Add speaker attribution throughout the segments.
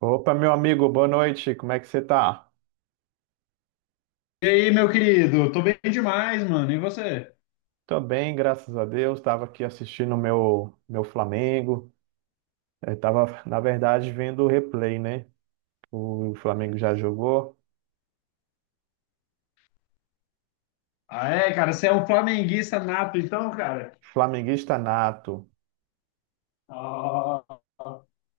Speaker 1: Opa, meu amigo, boa noite. Como é que você tá?
Speaker 2: E aí, meu querido? Tô bem demais, mano. E você?
Speaker 1: Tô bem, graças a Deus. Tava aqui assistindo o meu Flamengo. Eu tava, na verdade, vendo o replay, né? O Flamengo já jogou.
Speaker 2: Ah, é, cara, você é um flamenguista nato, então, cara?
Speaker 1: Flamenguista nato.
Speaker 2: Ah.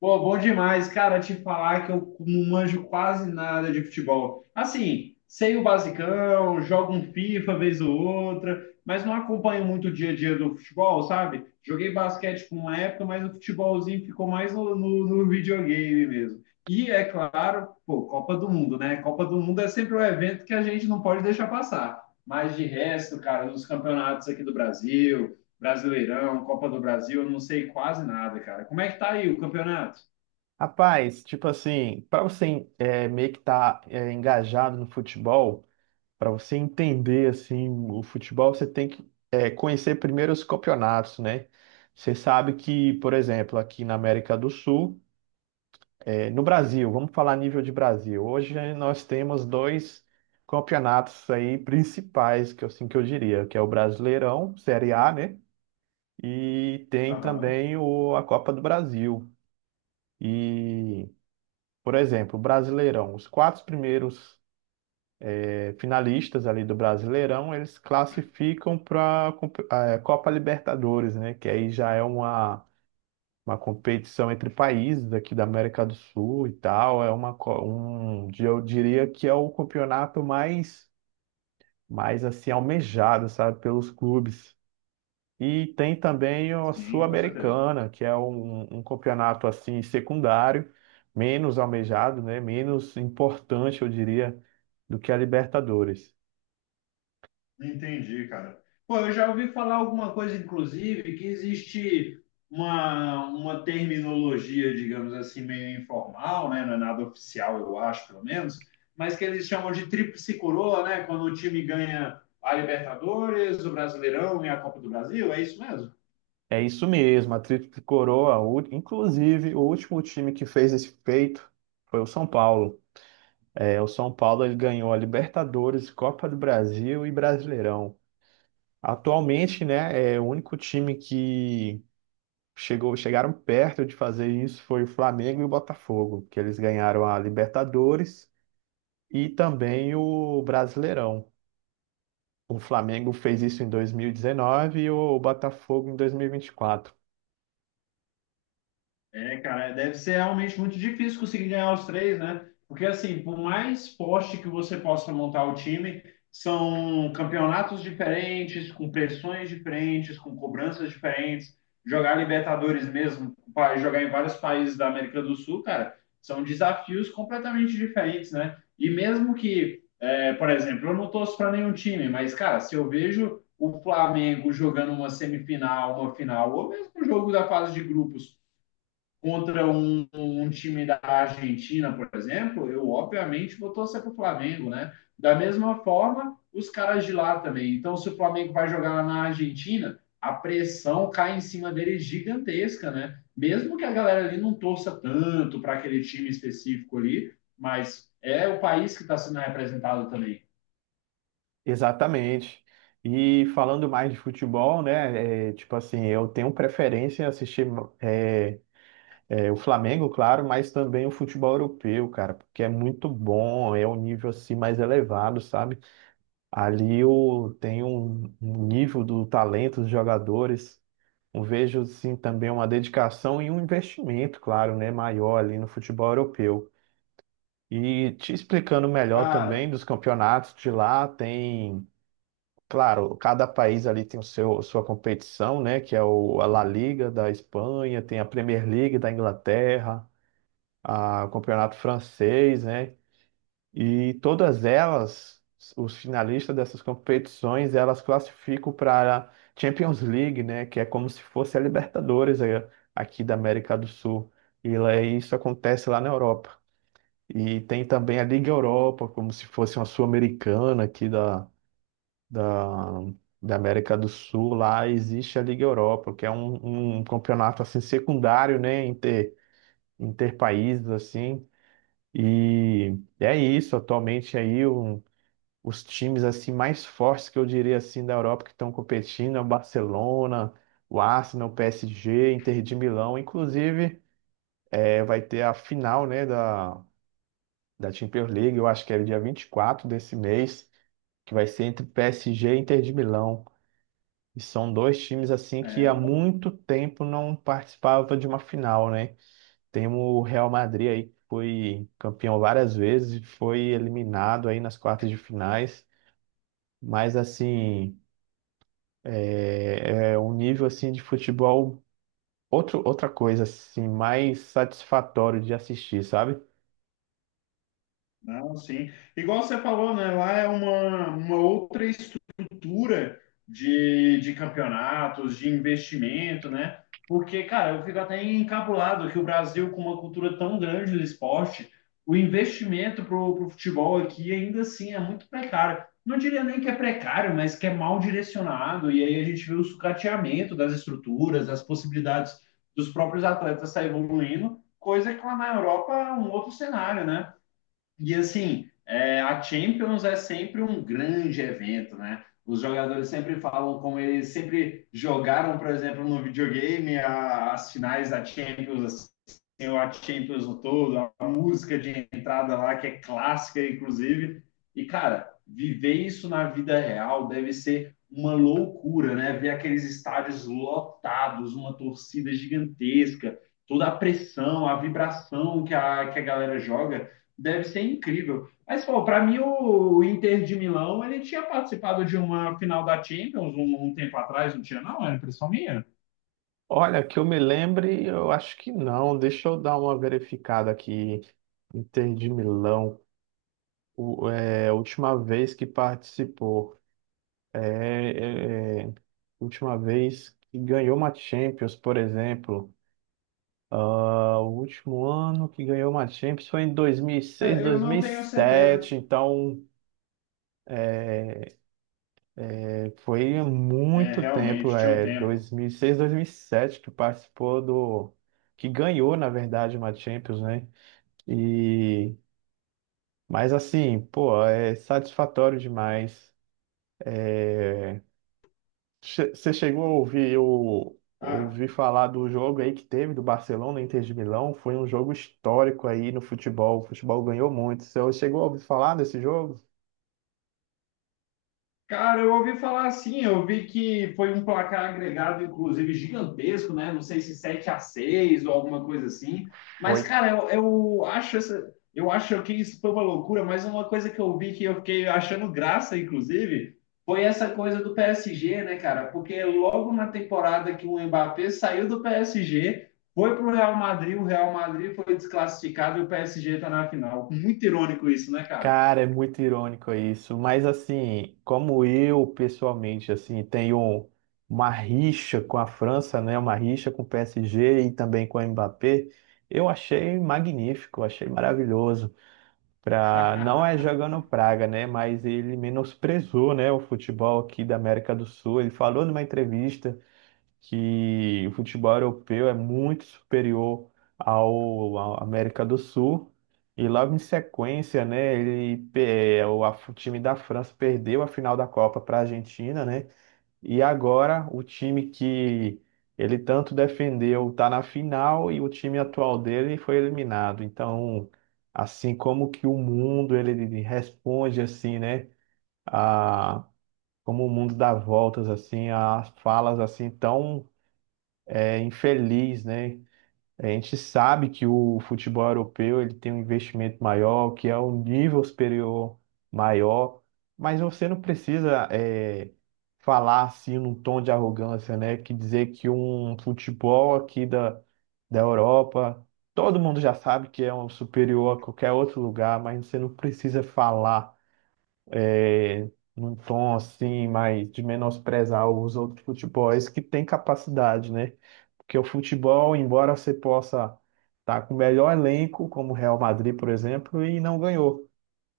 Speaker 2: Pô, bom demais, cara, te falar que eu não manjo quase nada de futebol. Assim, sei o basicão, jogo um FIFA vez ou outra, mas não acompanho muito o dia a dia do futebol, sabe? Joguei basquete por uma época, mas o futebolzinho ficou mais no videogame mesmo. E, é claro, pô, Copa do Mundo, né? Copa do Mundo é sempre um evento que a gente não pode deixar passar. Mas de resto, cara, os campeonatos aqui do Brasil. Brasileirão, Copa do Brasil, eu não sei quase nada, cara. Como é que tá aí o campeonato?
Speaker 1: Rapaz, tipo assim, para você meio que tá engajado no futebol, para você entender assim o futebol, você tem que conhecer primeiro os campeonatos, né? Você sabe que, por exemplo, aqui na América do Sul. No Brasil, vamos falar a nível de Brasil. Hoje nós temos dois campeonatos aí principais, que eu, assim que eu diria, que é o Brasileirão, Série A, né? E tem
Speaker 2: Aham,
Speaker 1: também a Copa do Brasil. E, por exemplo, o Brasileirão, os quatro primeiros finalistas ali do Brasileirão, eles classificam para a Copa Libertadores, né? Que aí já é uma competição entre países aqui da América do Sul e tal. É um, eu diria que é o campeonato mais assim almejado, sabe, pelos clubes. E tem também a
Speaker 2: sim, com certeza.
Speaker 1: Sul-Americana, que é um campeonato assim secundário, menos almejado, né, menos importante, eu diria, do que a Libertadores.
Speaker 2: Entendi, cara. Pô, eu já ouvi falar alguma coisa, inclusive, que existe uma terminologia, digamos assim, meio informal, né? Não é nada oficial, eu acho, pelo menos, mas que eles chamam de tríplice coroa, né? Quando o time ganha a Libertadores, o Brasileirão e a Copa do Brasil, é isso mesmo?
Speaker 1: É isso mesmo, a Tríplice Coroa. Inclusive o último time que fez esse feito foi o São Paulo. É, o São Paulo ele ganhou a Libertadores, Copa do Brasil e Brasileirão. Atualmente, né, é o único time que chegaram perto de fazer isso foi o Flamengo e o Botafogo, que eles ganharam a Libertadores e também o Brasileirão. O Flamengo fez isso em 2019 e dezenove e o Botafogo em 2024.
Speaker 2: É, cara, deve ser realmente muito difícil conseguir ganhar os três, né? Porque, assim, por mais poste que você possa montar o time, são campeonatos diferentes, com pressões diferentes, com cobranças diferentes. Jogar Libertadores mesmo, jogar em vários países da América do Sul, cara, são desafios completamente diferentes, né? E mesmo que, é, por exemplo, eu não torço para nenhum time, mas, cara, se eu vejo o Flamengo jogando uma semifinal, uma final, ou mesmo o jogo da fase de grupos contra um time da Argentina, por exemplo, eu obviamente vou torcer para o Flamengo, né? Da mesma forma, os caras de lá também. Então, se o Flamengo vai jogar lá na Argentina, a pressão cai em cima dele gigantesca, né? Mesmo que a galera ali não torça tanto para aquele time específico ali, mas é o país que está sendo representado também.
Speaker 1: Exatamente. E falando mais de futebol, né, tipo assim, eu tenho preferência em assistir é, o Flamengo, claro, mas também o futebol europeu, cara, porque é muito bom, é um nível assim mais elevado, sabe? Ali eu tenho um nível do talento dos jogadores, eu vejo assim também uma dedicação e um investimento, claro, né, maior ali no futebol europeu. E te explicando melhor também
Speaker 2: Cara,
Speaker 1: dos campeonatos de lá, tem, claro, cada país ali tem o seu sua competição, né, que é a La Liga da Espanha, tem a Premier League da Inglaterra, o campeonato francês, né? E todas elas, os finalistas dessas competições, elas classificam para a Champions League, né? Que é como se fosse a Libertadores aqui da América do Sul. E isso acontece lá na Europa. E tem também a Liga Europa, como se fosse uma Sul-Americana aqui da, da América do Sul. Lá existe a Liga Europa, que é um campeonato assim secundário, né? Interpaíses assim e é isso, atualmente aí os times assim mais fortes que eu diria assim da Europa que estão competindo é o Barcelona, o Arsenal, o PSG, Inter de Milão, inclusive vai ter a final, né, da Champions League, eu acho que é dia 24 desse mês, que vai ser entre PSG e Inter de Milão. E são dois times assim que há
Speaker 2: é,
Speaker 1: muito tempo não participavam de uma final, né? Temos o Real Madrid aí, que foi campeão várias vezes, foi eliminado aí nas quartas de finais, mas assim, é um nível assim de futebol, outra coisa assim, mais satisfatório de assistir, sabe?
Speaker 2: Não, sim. Igual você falou, né? Lá é uma outra estrutura de campeonatos, de investimento, né? Porque, cara, eu fico até encabulado que o Brasil, com uma cultura tão grande do esporte, o investimento pro futebol aqui ainda assim é muito precário. Não diria nem que é precário, mas que é mal direcionado. E aí a gente vê o sucateamento das estruturas, das possibilidades dos próprios atletas estar evoluindo, coisa que lá na Europa é um outro cenário, né? E assim, é, a Champions é sempre um grande evento, né? Os jogadores sempre falam como eles sempre jogaram, por exemplo, no videogame, as finais da Champions, assim, a Champions no todo, a música de entrada lá, que é clássica, inclusive. E, cara, viver isso na vida real deve ser uma loucura, né? Ver aqueles estádios lotados, uma torcida gigantesca, toda a pressão, a vibração que que a galera joga. Deve ser incrível. Mas, pô, para mim, o Inter de Milão, ele tinha participado de uma final da Champions um tempo atrás, não tinha, não? Era impressão minha?
Speaker 1: Olha, que eu me lembre, eu acho que não, deixa eu dar uma verificada aqui, Inter de Milão, a última vez que participou, é, é, é, última vez que ganhou uma Champions, por exemplo, ah, o último ano que ganhou uma Champions foi em 2006,
Speaker 2: É, eu não tenho certeza.
Speaker 1: sete. Então foi
Speaker 2: É,
Speaker 1: muito tempo,
Speaker 2: realmente, tinha um tempo.
Speaker 1: 2006, sete, que participou do que ganhou, na verdade, uma Champions, né? E mas assim, pô, é satisfatório demais. Você chegou a ouvir o
Speaker 2: Ah,
Speaker 1: ouvir falar do jogo aí que teve do Barcelona e Inter de Milão? Foi um jogo histórico aí no futebol. O futebol ganhou muito. Você chegou a ouvir falar desse jogo?
Speaker 2: cara, eu ouvi falar assim, eu vi que foi um placar agregado, inclusive, gigantesco, né? Não sei se 7 a 6 ou alguma coisa assim. Mas,
Speaker 1: Foi
Speaker 2: cara, eu acho essa, eu acho que isso foi uma loucura, mas uma coisa que eu vi que eu fiquei achando graça, inclusive, foi essa coisa do PSG, né, cara? Porque logo na temporada que o Mbappé saiu do PSG, foi pro Real Madrid, o Real Madrid foi desclassificado e o PSG tá na final. Muito irônico isso, né, cara?
Speaker 1: Cara, é muito irônico isso, mas assim, como eu pessoalmente assim tenho uma rixa com a França, né, uma rixa com o PSG e também com o Mbappé, eu achei magnífico, achei maravilhoso. Não é jogando praga, né, mas ele menosprezou, né, o futebol aqui da América do Sul. Ele falou numa entrevista que o futebol europeu é muito superior à América do Sul. E logo em sequência, né, ele, o time da França perdeu a final da Copa para a Argentina, né? E agora o time que ele tanto defendeu está na final e o time atual dele foi eliminado. Então, assim como que o mundo ele responde assim, né? A, Como o mundo dá voltas assim, as falas assim tão infeliz, né? A gente sabe que o futebol europeu ele tem um investimento maior, que é um nível superior maior, mas você não precisa falar assim num tom de arrogância, né? Que dizer que um futebol aqui da Europa, todo mundo já sabe que é um superior a qualquer outro lugar, mas você não precisa falar é, num tom assim, mais de menosprezar os outros futebols que têm capacidade, né? Porque o futebol, embora você possa estar com o melhor elenco, como o Real Madrid, por exemplo, e não ganhou.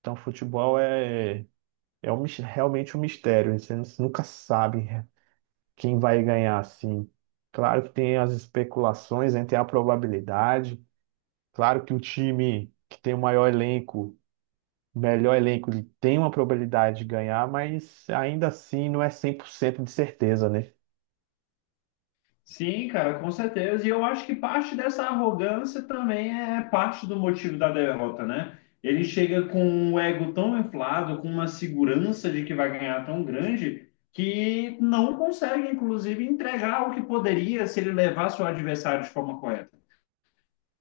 Speaker 1: Então, futebol é um realmente um mistério. Né? Você nunca sabe quem vai ganhar, assim. Claro que tem as especulações, né? Tem a probabilidade. Claro que o time que tem o maior elenco melhor elenco, ele tem uma probabilidade de ganhar, mas ainda assim não é 100% de certeza, né?
Speaker 2: Sim, cara, com certeza. E eu acho que parte dessa arrogância também é parte do motivo da derrota, né? Ele chega com um ego tão inflado, com uma segurança de que vai ganhar tão grande, que não consegue, inclusive, entregar o que poderia se ele levasse o adversário de forma correta.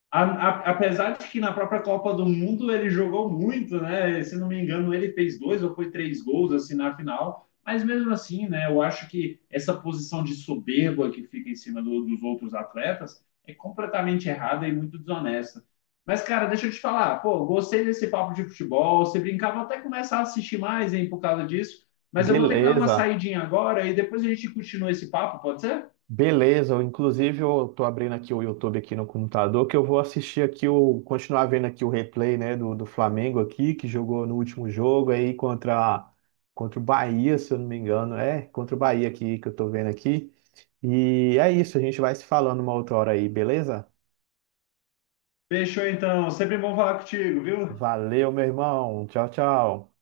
Speaker 2: Apesar de que na própria Copa do Mundo ele jogou muito, né? Se não me engano, ele fez dois ou foi três gols assim na final. Mas mesmo assim, né? Eu acho que essa posição de soberba que fica em cima do, dos outros atletas é completamente errada e muito desonesta. Mas, cara, deixa eu te falar, pô, gostei desse papo de futebol. Você brincava até começar a assistir mais, hein, por causa disso. Mas eu vou ter que dar uma
Speaker 1: Beleza,
Speaker 2: saidinha agora e depois a gente continua esse papo, pode ser?
Speaker 1: beleza. Inclusive, eu tô abrindo aqui o YouTube aqui no computador, que eu vou assistir aqui continuar vendo aqui o replay, né, do Flamengo aqui, que jogou no último jogo aí contra o Bahia, se eu não me engano. É, contra o Bahia aqui que eu tô vendo aqui. E é isso, a gente vai se falando uma outra hora aí, beleza?
Speaker 2: Fechou então, sempre bom falar contigo, viu?
Speaker 1: Valeu, meu irmão. Tchau, tchau.